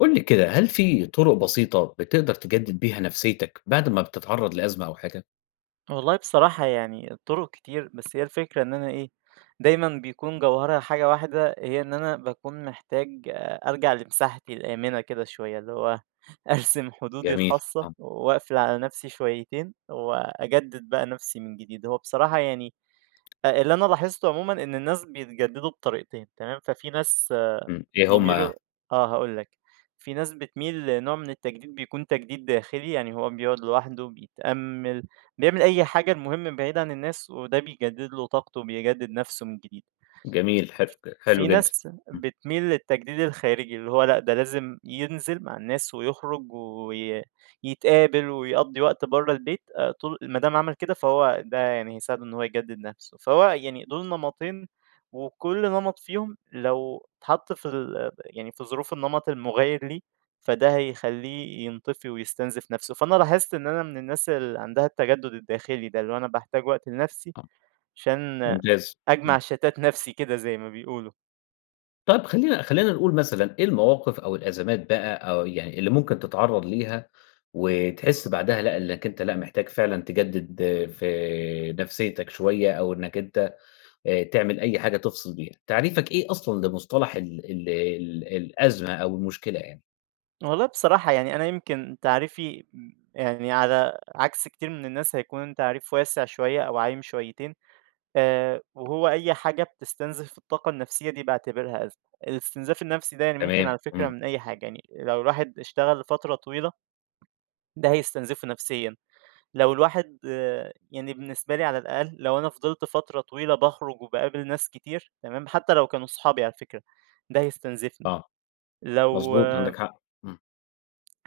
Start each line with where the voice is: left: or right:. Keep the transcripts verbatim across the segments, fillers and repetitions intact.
left: قُل لي كده، هل في طُرق بسيطة بتقدر تجدد بيها نفسيتك بعد ما بتتعرّض لأزمة أو حاجة؟
right: والله بصراحة يعني الطرق كتير بس هي الفكرة إن أنا إيه دايما بيكون جوهرها حاجة واحدة هي إن أنا بكون محتاج آه، أرجع لمساحتي الآمنة كده شوية اللي هو أرسم حدودي
left: جميل،
right: الخاصة
left: آه،
right: وأقفل على نفسي شويتين وأجدد بقى نفسي من جديد هو بصراحة يعني آه، اللي أنا لاحظته عموما إن الناس بيتجددوا بطريقتين تمام ففي ناس
left: إمم، إيه هُم؟
right: بيميلوا آه هاقول لك، في ناس بتميل لنوع من التجديد بيكون تجديد داخلي، يعني هو بيقعد لوحده بيتأمل، بيعمل أي حاجة المهم بعيد عن الناس وده بيجدد له طاقته، بيجدد نفسه من جديد.
left: جميل، حلو حلو
right: في
left: جدًا،
right: ناس
left: إمم،
right: بتميل للتجديد الخارجي، اللي هو لأ ده لازم ينزل مع الناس ويخرج وي يتقابل ويقضّي وقت برّه البيت، آآ طول ما دام عمل كده فهو ده يعني هيساعده إن هو يجدد نَفْسه، فهو يعني دول نمطين وكل نمط فيهم لو اتحط في ال يعني في ظروف النمط المغاير ليه، فده هيخلّيه ينطفي ويستنزف نَفْسه، فأنا لاحظت إن أنا من الناس اللي عندها التجدد الداخلي ده، اللي هو أنا باحتاج وقت لنَفْسي
left: آه،
right: عشان
left: ممتاز،
right: أجمع
left: إمم،
right: شتات نَفْسي كده زي ما بيقولوا.
left: طيب خلّينا خلّينا نقول مثلًا إيه المواقف أو الأزمات بقى أو يعني اللي ممكن تتعرّض ليها وتحس بعدها لأ، إنك أنت لأ، محتاج فعلًا تجدد آه، في نفسيتك شوية أو إنك أنت آآ، تعمل أي حاجة تفصل بيها، تعريفك إيه أصلًا لمصطلح ال ال ال الأزمة أو المشكلة يعني؟
right: والله بصراحة يعني أنا يمكن تعريفي م- يعني على عكس كتير من الناس هيكون تعريف واسع شوية أو عايم شويتين آه، وهو أي حاجة بتستنزف الطاقة النفسية دي بعتبرها أزمة. الاستنزاف النفسي ده يعني ممكن
left: تمام،
right: على فكرة
left: إمم.
right: من أي حاجة يعني لو الواحد اشتغل لفترة طويلة ده هيستنزفه نفسيا. لو الواحد آه، يعني بالنسبة لي على الأقل لو أنا فضلت فترة طويلة بخرج وبقابل ناس كتير تمام حتى لو كانوا صحابي على فكرة ده هيستنزفني.
left: آه،
right: لو
left: مضبوط عندك حق، إمم،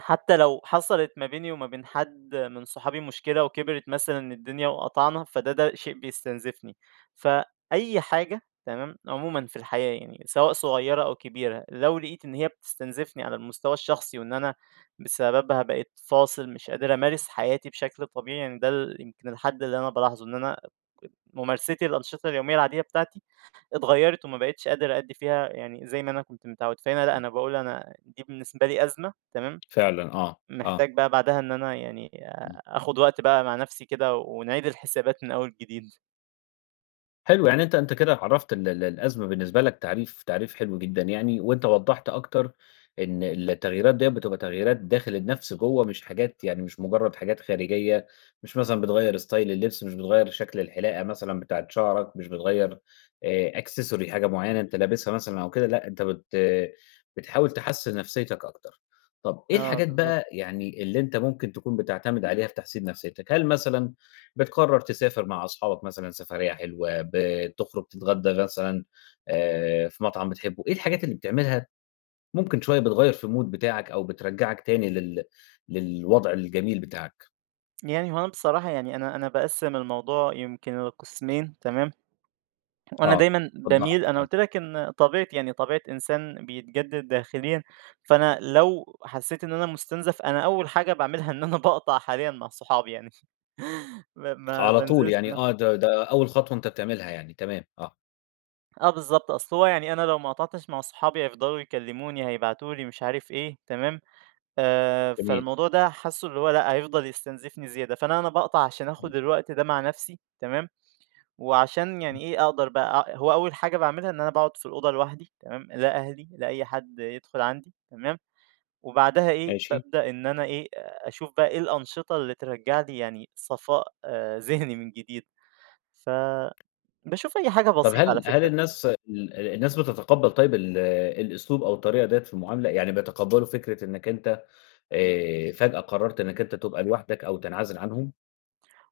right: حتى لو حصلت ما بيني وما بين حد من صحابي مشكلة وكبرت مثلًا الدنيا وقطعنا، فده ده شيء بيستنزفني. فأي حاجة تمام، عمومًا في الحياة يعني سواء صغيرة أو كبيرة، لو لقيت إن هي بتستنزفني على المستوى الشخصي وإن أنا بسببها بقيت فاصل مش قادر أمارس حياتي بشكل طبيعي، يعني ده ال يمكن الحد اللي أنا بالاحظه، إن أنا ممارستي للأنشطة اليومية العادية بتاعتي اتغيرت وما بقيتش قادر أأدي فيها يعني زي ما أنا كنت متعود. فهنا لأ،
left: إمم،
right: أنا باقول أنا دي بالنسبة لي أزمة تمام،
left: فعلًا آه، آه،
right: محتاج بقى بعدها إن أنا يعني
left: إمم.
right: آآ آخُد وقت بقى مع نَفْسي كده ونعيد الحسابات من أول جديد.
left: حلو، يعني أنت أنت كده عرّفت ال ال الأزمة بالنسبة لك تعريف تعريف حلو جدًا يعني، وأنت وضّحت أكتر إن التغييرات ديّة بتبقى تغييرات داخل النَفْس جوّه مش حاجات يعني مش مجرّد حاجات خارجية، مش مثلًا بتغيّر ستايل اللبس، مش بتغيّر شكل الحلاقة مثلًا بتاعة شعرك، مش بتغيّر آآ accessory حاجة معيّنة أنت لابسها مثلًا أو كده، لأ أنت بت بتحاول تحسّن نَفْسيتك أكتر. طَب إيه
right: آه،
left: الحاجات
right: بالضبط.
left: بقى يعني اللي أنت ممكن تكون بتعتمد عليها في تحسين نَفْسيتك؟ هل مثلًا بتقرّر تسافر مع أصحابك مثلًا سفرية حلوة، بتخرج تتغدى مثلًا آآ في مطعم بتحبه، إيه الحاجات اللي بتعملها ممكن شوية بتغيّر في المود بتاعك أو بترجّعك تاني لل للوضع الجميل بتاعك؟
right: يعني هو أنا بصراحة يعني أنا أنا باقسّم الموضوع يمكن لقِسمين تمام، وأنا
left: آه.
right: دايمًا
left: وضّح
right: باميل
left: لي،
right: أنا
left: آه.
right: قُلت لك إن طبيعتي يعني طبيعة إنسان بيتجدد داخليًا، فأنا لو حسّيت إن أنا مُستنزف، أنا أول حاجة باعملها إن أنا باقطع حاليًا مع صحابي يعني ب ما
left: على طول
right: بانزلش
left: يعني
right: معاهم.
left: آه، ده ده أول خطوة أنت بتعملها يعني، تمام، آه،
right: آه بالضبط، أصل هو يعني أنا لو ما قطعتش مع صحابي هيفضلوا يكلّموني، هيبعتوا لي مش عارف إيه، تمام؟ آآ،
left: جميل.
right: فالموضوع ده حاسُّه اللي هو لأ، هيفضل يستنزفني زيادة، فأنا أنا باقطع عشان
left: إمم،
right: آخُد الوقت ده مع نَفْسي تمام، وعشان
left: إمم،
right: يعني إيه، أقدر بقى أ هو أول حاجة باعملها إن أنا باقعُد في الأوضة لوحدي تمام، لا أهلي، لا أي حد يدخُل عندي تمام، وبعدها إيه،
left: ماشي.
right: بابدأ إن أنا إيه، أ أشوف بقى إيه الأنشطة اللي ترجّع لي يعني صفاء آآ، ذهني من جديد، ف باشوف أي حاجة
left: طَب
right: بسيطة على
left: هل هل
right: فكرة.
left: الناس ال الناس بتتقبّل طيب ال الأسلوب أو الطريقة ديّة في المعاملة؟ يعني بيتقبّلوا فكرة إنّك أنت آآ فجأة قررت إنّك أنت تبقى لوحدك أو تنعزل عنهم؟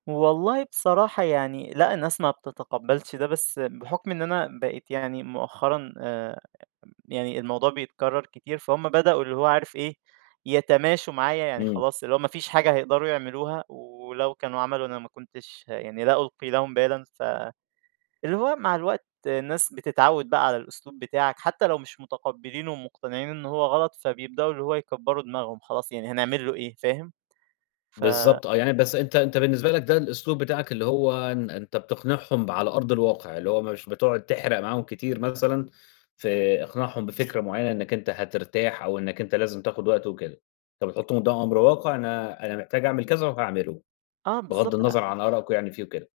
right: والله بصراحة يعني لأ، الناس ما بتتقبّلش ده، بس بحُكم إن أنا بقيت يعني مؤخرًا آآ يعني الموضوع بيتكرر كتير، فهُم بدأوا اللي هو عارف إيه، يتماشوا معايا يعني
left: إمم،
right: خلاص اللي هو ما فيش حاجة هيقدروا يعملوها، ولو كانوا عملوا أنا ما كنتش ه- يعني لا ألقي لهم بالًا، فاللي هو مع الوقت الناس بتتعود بقى على الأسلوب بتاعك، حتى لو مش متقبلينه ومقتنعين إن هو غلط، فبيبدأوا اللي هو يكبروا دماغهم خلاص يعني هنعمل له إيه، فاهم؟ ف
left: بالضبط آه، يعني بس أنت أنت بالنسبة لك ده الأسلوب بتاعك اللي هو إن أنت بتقنعهم على أرض الواقع، اللي هو مش بتقعد تحرق معاهم كتير مثلًا في إقناعهم بفكرة معينة إنك أنت هترتاح أو إنك أنت لازم تاخد وقت وكده، أنت بتحطهم قدام أمر واقع أنا أنا محتاج أعمل كذا وهاعمله،
right: آه
left: بغض
right: بالضبط.
left: النظر عن آرائكم يعني فيه وكده،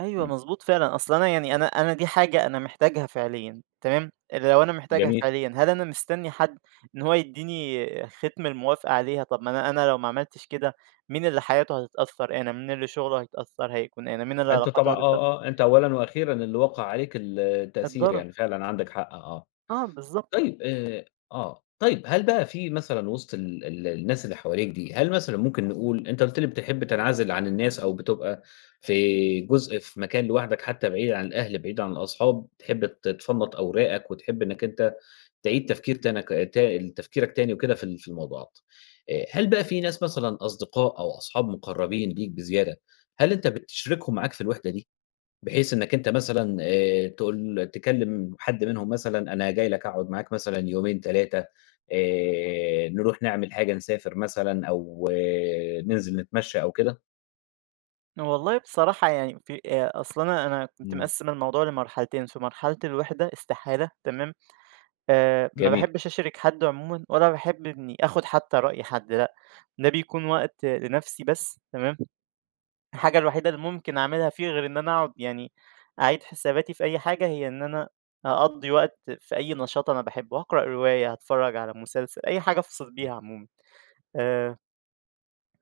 right: أيوه
left: إمم،
right: مضبوط فعلًا، أصل أنا يعني
left: إمم،
right: أنا أنا دي حاجة أنا محتاجها فعليًا تمام، لو أنا محتاجها
left: جميل،
right: فعليًا هل أنا مستني حد إن هو يدّيني ختم الموافقة عليها؟ طب ما أنا أنا لو ما عملتش كده مين اللي حياته هتتأثّر أنا، مين اللي شغله هيتأثّر هيكون أنا، مين اللي
left: أنت
right: علاقاته
left: طبعًا
right: هتتأثّر
left: آه، آه، أنت أولًا وأخيرًا اللي وقع عليك ال التأثير
right: الضرر،
left: يعني فعلًا عندك حق آه. آه.
right: آه بالضبط.
left: طيب آآ آه. طيب هل بقى في مثلًا وسط ال ال الناس اللي حواليك دي، هل مثلًا ممكن نقول أنت قُلت لي بتحب تنعزل عن الناس أو بتبقى في جزء في مكان لوحدك حتى بعيد عن الأهل، بعيد عن الأصحاب، تحب ت تفنّط أوراقك وتحب إنّك أنت تعيد تفكير تنك تا تفكيرك تاني وكده في ال في الموضوعات. آآ هل بقى في ناس مثلًا أصدقاء أو أصحاب مقرّبين ليك بزيادة، هل أنت بتشركهم معاك في الوحدة دي؟ بحيث إنّك أنت مثلًا آآ تقول تكلّم حد منهم مثلًا أنا جاي لك أقعد معاك مثلًا يومين تلاتة آآ نروح نعمل حاجة، نسافر مثلًا أو آه، ننزل نتمشّى أو كده؟
right: والله بصراحة يعني في آآ أصل أنا أنا كنت
left: إمم،
right: مقسّم الموضوع لمرحلتين، في مرحلة الوِحدة استحالة تمام. آآ ما
left: جميل.
right: باحبش أشارك حد عمومًا ولا باحب إنّي آخُد حتّى رأي حد لأ، ده بيكون وقت لنَفْسي بس تمام، الحاجة الوحيدة اللي ممكن أعملها فيه غير إن أنا أقعد يعني أعيد حساباتي في أي حاجة، هي إن أنا أقضّي وقت في أي نشاط أنا باحبّه، هاقرأ رواية، هاتفرّج على مسلسل، أي حاجة أفصِل بيها عمومًا. آآ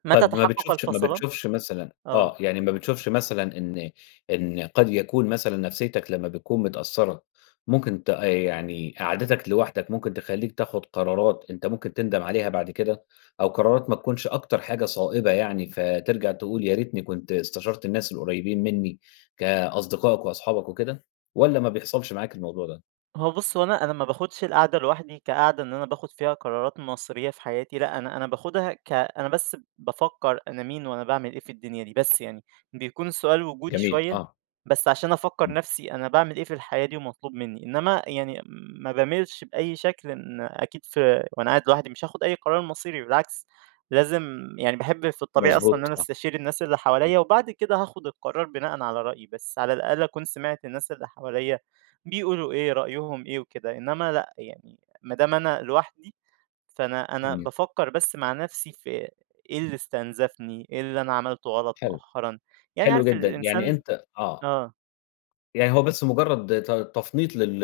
right: متى
left: طَب ما
right: تحقَّق
left: بتشوفش ما
right: الفَصلان.
left: بتشوفش مثلًا
right: آه.
left: آه، يعني ما بتشوفش مثلًا إن إن قد يكون مثلًا نفسيتك لمّا بتكون متأثّرة، ممكن ت يعني قعدتك لوحدك ممكن تخلّيك تاخد قرارات أنت ممكن تندم عليها بعد كده، أو قرارات ما تكونش أكتر حاجة صائبة يعني، فترجع تقول يا ريتني كنت استشرت الناس القريبين منّي كأصدقائك وأصحابك وكده، والّا ما بيحصلش معاك الموضوع ده؟
right: هو بُص، هو أنا أنا ما باخدش القعدة لوحدي كقعدة إن أنا باخد فيها قرارات مصيرية في حياتي، لأ، أنا أنا باخدها ك أنا بس بافكّر أنا مين وأنا باعمل إيه في الدنيا دي، بس يعني بيكون السؤال وجودي
left: جميل،
right: شوية،
left: آه،
right: بس عشان أفكّر
left: إمم،
right: نَفْسي أنا باعمل إيه في الحياة دي ومطلوب منّي، إنّما يعني ما باميلش بأي شكل إن أكيد في وأنا قاعد لوحدي مش هاخد أي قرار مصيري بالعكس، لازم يعني باحب في الطبيعي أصلًا إن
left: مضبوط،
right: أنا
left: آه،
right: أستشير الناس اللي
left: إمم،
right: حواليّا وبعد كده هاخد القرار بناءً على رأيي، بس على الأقل أكون سمعت الناس اللي حواليّا بيقولوا إيه، رأيهم إيه وكده، إنما لأ، يعني ما دام أنا لوحدي، فأنا أنا
left: إمم،
right: بافكّر بس مع نَفْسي في إيه اللي استنزفني، إيه اللي أنا عملته غلط
left: حلو،
right: مؤخرًا، يعني
left: حلو
right: عارف
left: جدًا، يعني
right: الإنسان
left: أنت آه.
right: آه،
left: يعني هو بس مجرّد ت تفنيط لل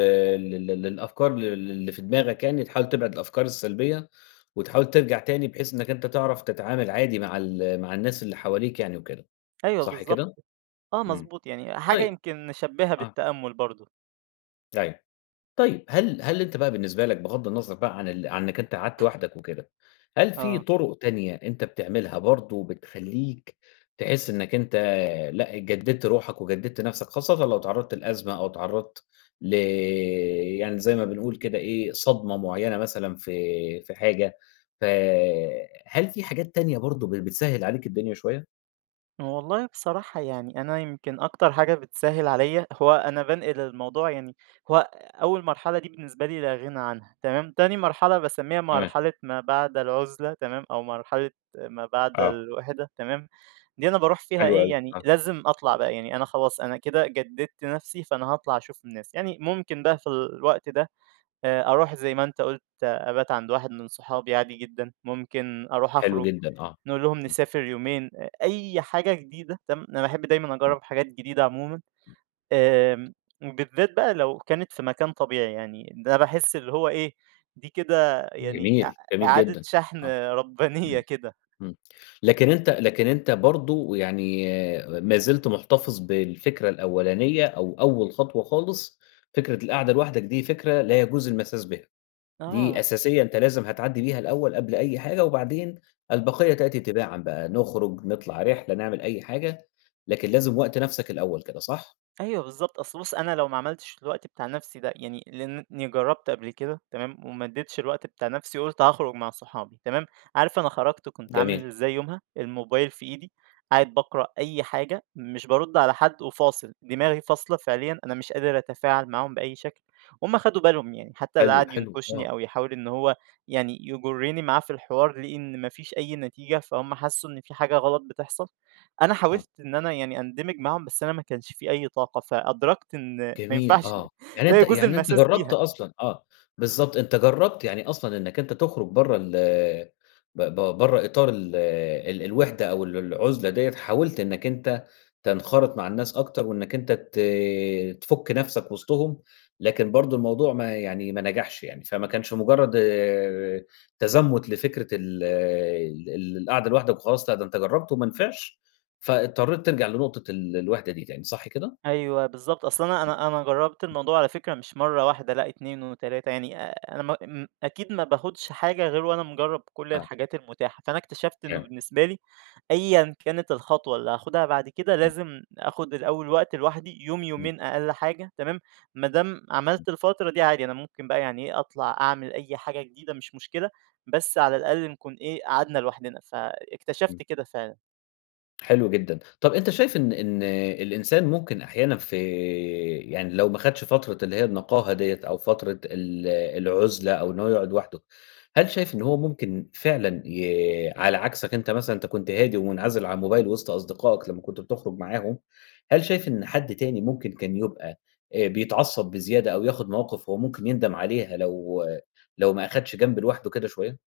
left: لل للأفكار ل اللي في دماغك يعني، تحاول تبعد الأفكار السلبية، وتحاول ترجع تاني بحيث إنّك أنت تعرف تتعامل عادي مع ال مع الناس اللي حواليك يعني وكده،
right: أيوه
left: صح كده؟
right: بالضبط، آه
left: إمم،
right: مضبوط، يعني حاجة
left: طيب
right: يمكن نشبّهها
left: آه،
right: بالتأمُّل برضه،
left: أيوه. طيب هل هل أنت بقى بالنسبة لك بغض النظر بقى عن ال عن إنك أنت قعدت وحدك وكده، هل في
right: آه.
left: طرق تانية أنت بتعملها برضه بتخلّيك تحس إنك أنت لأ جددت روحك وجددت نفسك، خاصةً لو اتعرضت لأزمة أو اتعرضت ل يعني زي ما بنقول كده إيه صدمة معينة مثلًا في في حاجة، فهل في حاجات تانية برضه ب بتسهّل عليك الدنيا شوية؟
right: والله بصراحة يعني أنا يمكن أكتر حاجة بتسهِّل عليَّ، هو أنا بانقل الموضوع يعني هو أول مرحلة دي بالنسبة لي لا غنى عنها تمام، تاني مرحلة باسميها
left: تمام،
right: مرحلة ما بعد العُزلة تمام، أو مرحلة ما بعد
left: آه،
right: الوِحدة تمام، دي أنا باروح فيها
left: حلو
right: إيه،
left: أوي،
right: يعني
left: آه،
right: لازم أطلع بقى، يعني أنا خلاص أنا كده جدِّدت نَفْسي، فأنا هاطلع أشوف الناس، يعني ممكن بقى في الوقت ده آآ أروح زي ما أنت قُلت آه، أبات عند واحد من صحابي عادي جدًا، ممكن أروح
left: حلو
right: أخرج،
left: جدًا، آه،
right: نقول لهم
left: إمم،
right: نسافر يومين، أ أي حاجة جديدة تمام، أنا باحب دايمًا
left: إمم،
right: أجرّب حاجات جديدة عمومًا، آمم وبالذات بقى لو كانت في مكان طبيعي، يعني ده باحس اللي هو إيه، دي كده يعني إع
left: جميل، جميل
right: إعادة
left: جدًا،
right: شحن
left: آه،
right: ربانية
left: إمم.
right: كده.
left: إمم. لكن أنت لكن أنت برضه يعني آه، ما زلت محتفظ بالفكرة الأولانية أو أول خطوة خالص، فكرة القعدة لوحدك دي فكرة لا يجوز المساس بها، دي
right: آه.
left: أساسية أنت لازم هتعدّي بيها الأول قبل أي حاجة، وبعدين البقية تأتي تباعًا بقى، نخرج، نطلع رحلة، نعمل أي حاجة، لكن لازم وقت نَفْسك الأول كده صح؟
right: أيوه بالضبط، أصل بُص أنا لو ما عملتش الوقت بتاع نَفْسي ده يعني لإنّي جرّبت قبل كده تمام، وما ادّيتش الوقت بتاع نَفْسي قُلت هاخرج مع صحابي تمام، عارف أنا خرجت كنت
left: جميل،
right: عامل إزاي يومها؟ الموبايل في إيدي، قاعد باقرا أي حاجة، مش بارُد على حد وفاصل، دماغي فاصلة فعليًا أنا مش قادر أتفاعل معاهم بأي شكل، هُم خدوا بالهم يعني حتى اللي
left: حلو،
right: قعد
left: حلو،
right: ينكشني
left: آه،
right: أو يحاول إن هو يعني يجرّني معاه في الحوار لقي إن ما فيش أي نتيجة، فهُم حسّوا إن في حاجة غلط بتحصل. أنا
left: آه.
right: حاولت إن أنا يعني أندمج معاهم، بس أنا ما كانش في أي طاقة، فأدركت إن ما
left: جميل
right: ينفعش.
left: آه، يعني
right: لا
left: أنت
right: يجوز
left: يعني أنت
right: المساس
left: جرّبت
right: بيها.
left: أصلًا آه، بالضبط أنت جرّبت يعني أصلًا إنّك أنت تخرج برّه ال ب ب برّه إطار ال ال الوحدة أو ال العُزلة ديّة، حاولت إنّك أنت تنخرط مع الناس أكتر وإنّك أنت ت تفُك نَفْسك وسطهم، لكن برضه الموضوع ما يعني ما نجحش يعني، فما كانش مجرّد آآ تزمُت لفكرة ال ال ال القعدة لوحدك وخلاص، لأ ده أنت جرّبت وما نفعش، فاضطريت ترجع لنقطة ال الوحدة دي تاني، صح كده؟
right: أيوه بالضبط، أصل أنا أنا أنا جرّبت الموضوع على فكرة مش مرّة واحدة لأ اتنين و3 يعني آآ أنا ما م أكيد ما باخدش حاجة غير وأنا مجرّب كل
left: آه،
right: الحاجات المتاحة، فأنا اكتشفت إنه
left: تمام.
right: بالنسبة لي أيًا كانت الخطوة اللي هاخدها بعد كده لازم آخد الأول وقت لوحدي يوم،
left: إمم،
right: يومين أقل حاجة تمام، ما دام
left: إمم،
right: عملت الفترة دي عادي أنا ممكن بقى يعني إيه أطلع أعمل أي حاجة جديدة مش مشكلة، بس على الأقل نكون إيه قعدنا لوحدنا،
left: إمم،
right: فاكتشفت كده فعلًا.
left: حلو جدًا. طب أنت شايف إن إن الإنسان ممكن أحيانًا في يعني لو ما خدش فترة اللي هي النقاهة ديّة أو فترة ال العُزلة أو إن هو يقعد لوحده، هل شايف إن هو ممكن فعلًا ي على عكسك أنت مثلًا أنت كنت هادي ومنعزل عن الموبايل وسط أصدقائك لمّا كنت بتخرج معاهم، هل شايف إن حد تاني ممكن كان يبقى آآ بيتعصب بزيادة أو ياخد مواقف هو ممكن يندم عليها لو لو ما أخدش جنب لوحده كده شوية؟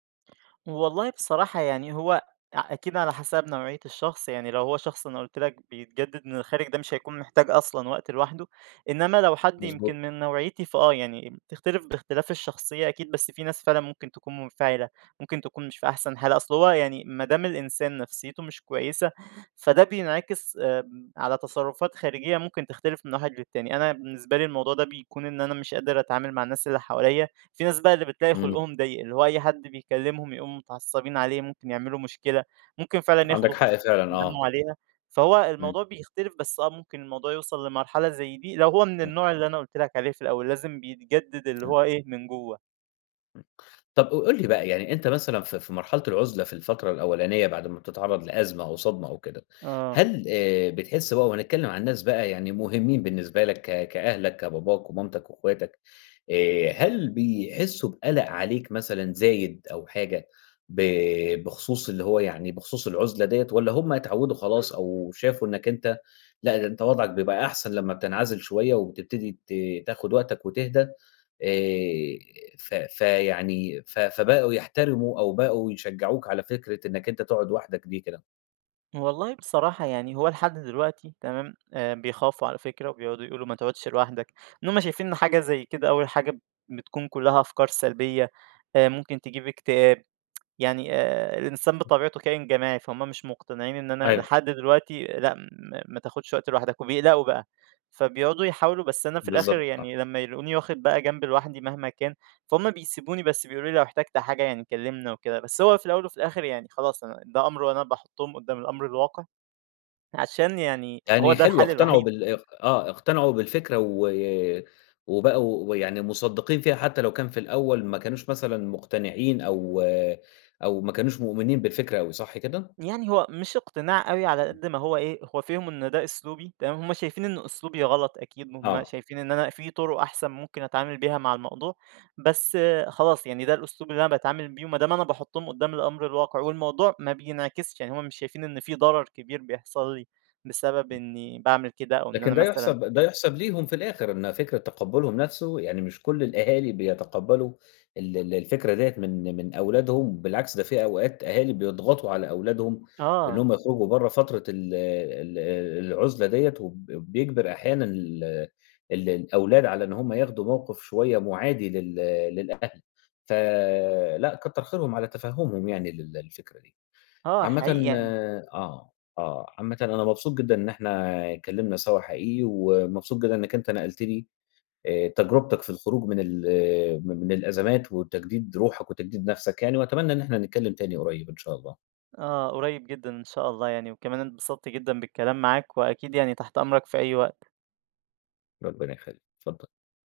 right: والله بصراحة يعني هو ع- أكيد على حسب نوعية الشخص يعني لو هو شخص أنا قلت لك بيتجدد من الخارج ده مش هيكون محتاج أصلا وقت لوحده إنما لو حد
left: مضبوط،
right: يمكن من نوعيتي فأه يعني تختلف باختلاف الشخصية أكيد بس في ناس فعلا ممكن تكون منفعلة ممكن تكون مش في أحسن حالة أصل هو يعني ما دام الإنسان نفسيته مش كويسة فده بينعكس آه، على تصرفات خارجية ممكن تختلف من واحد للتاني أنا بالنسبة لي الموضوع ده بيكون إن أنا مش قادر أتعامل مع الناس اللي حواليا. في ناس بقى اللي بتلاقي
left: إمم،
right: خلقهم ضيق، اللي هو أي حد بيكلمهم يقوموا متعصبين عليه، ممكن يعملوا مشكلة، ممكن فعلًا
left: عندك
right: ياخدوا
left: حق
right: قرار
left: فعلًا،
right: يندموا
left: آه،
right: عليها، فهو
left: إمم.
right: الموضوع بيختلف بس آه، ممكن الموضوع يوصل لمرحلة زي دي لو هو من
left: إمم،
right: النوع اللي أنا قُلت لك عليه في الأول، لازم بيتجدد اللي
left: إمم،
right: هو إيه، من جوّه.
left: إمم. طب ق قُل لي بقى يعني أنت مثلًا في في مرحلة العُزلة في الفترة الأولانية بعد ما بتتعرّض لأزمة أو صدمة أو كده،
right: آه.
left: هل آآ بتحس بقى وهنتكلّم عن ناس بقى يعني مهمّين بالنسبة لك ك كأهلك، كباباك ومامتك وأخواتك، آآ هل بيحسّوا بقَلَق عليك مثلًا زايد أو حاجة ب بخصوص اللي هو يعني بخصوص العُزلة ديّة والّا هم اتعوّدوا خلاص أو شافوا إنّك أنت لأ، ده أنت وضعك بيبقى أحسن لمّا بتنعزل شوية وبتبتدي ت تاخُد وقتك وتهدى آآ ف فيعني ف فبقوا يحترموا أو بقوا يشجّعوك على فكرة إنّك أنت تقعد وحدك دي كده.
right: والله بصراحة يعني هو لحد دلوقتي تمام، آآ بيخافوا على فكرة وبيقعدوا يقولوا ما تقعدش لوحدك، إن هُم شايفين إن حاجة زي كده أول حاجة بتكون كلّها أفكار سلبية، آآ ممكن تجيب اكتئاب. يعني آآ الإنسان بطبيعته كائن جماعي، فهُم مش مقتنعين إن أنا
left: أيوه،
right: لحد دلوقتي لأ، ما ما تاخدش وقت لوحدك، وبيقلقوا بقى، فبيقعدوا يحاولوا بس أنا في الآخر
left: بالضبط، آه.
right: يعني لمّا يلاقوني واخد بقى جنب لوحدي مهما كان، فهُم بيسيبوني بس بيقولوا لي لو احتجت حاجة يعني كلمنا وكده، بس هو في الأول وفي الآخر يعني خلاص أنا ده أمر وأنا باحطهم قدّام الأمر الواقع، عشان يعني هو
left: يعني
right: ده
left: حلو
right: الحل
left: اقتنعوا
right: الوحيد.
left: بال اق آه، اقتنعوا بالفكرة و وبقوا ويعني مُصدّقين فيها حتى لو كان في الأول ما كانوش مثلًا مقتنعين أو أو ما كانوش مؤمنين بالفكرة أوي، صح كده؟
right: يعني هو مش اقتناع أوي على قد ما هو إيه، هو فِهِم إن ده أسلوبي تمام، هُم شايفين إن أسلوبي غلط أكيد، هُم
left: آه.
right: شايفين إن أنا في طُرق أحسن ممكن أتعامل بيها مع الموضوع، بس آه، خلاص يعني ده الأسلوب اللي أنا باتعامل بيه وما دام أنا باحطّهم قدّام الأمر الواقع والموضوع ما بينعكسش، يعني هُم مش شايفين إن في ضرر كبير بيحصل لي بسبب إني باعمل كده أو إن
left: لكن
right: أنا
left: ده
right: مثلًا
left: يُحسب ده يُحسب ليهم في الآخر، إن فكرة تقبُّلهم نَفْسه يعني مش كل الأهالي بيتقبّلوا ال ال الفكرة ديّة من من أولادهم، بالعكس ده في أوقات أهالي بيضغطوا على أولادهم
right: آه،
left: إنّهم يخرجوا برّه فترة ال ال العُزلة ديّة، وب بيجبر أحيانًا ال ال الأولاد على إن هم ياخدوا موقِف شوية مُعادي لل للأهل، فلأ كتّر خيرهم على تفهُّمهم يعني لل للفكرة دي.
right: آه حقيقي
left: عامةً
right: يعني
left: آه، آه، عامةً أنا مبسوط جدًا إن إحنا اتكلّمنا سوا حقيقي، ومبسوط جدًا إنّك أنت نقلت لي آآ تجربتك في الخروج من ال م من الأزمات وتجديد روحك وتجديد نَفْسك يعني، وأتمنى إن إحنا نتكلّم تاني قريب إن شاء الله،
right: آه، قريب جدًا إن شاء الله يعني، وكمان اتبسطت جدًا بالكلام معاك وأكيد يعني تحت أمرك في أي وقت.
left: ربنا يخلّيك، اتفضّل.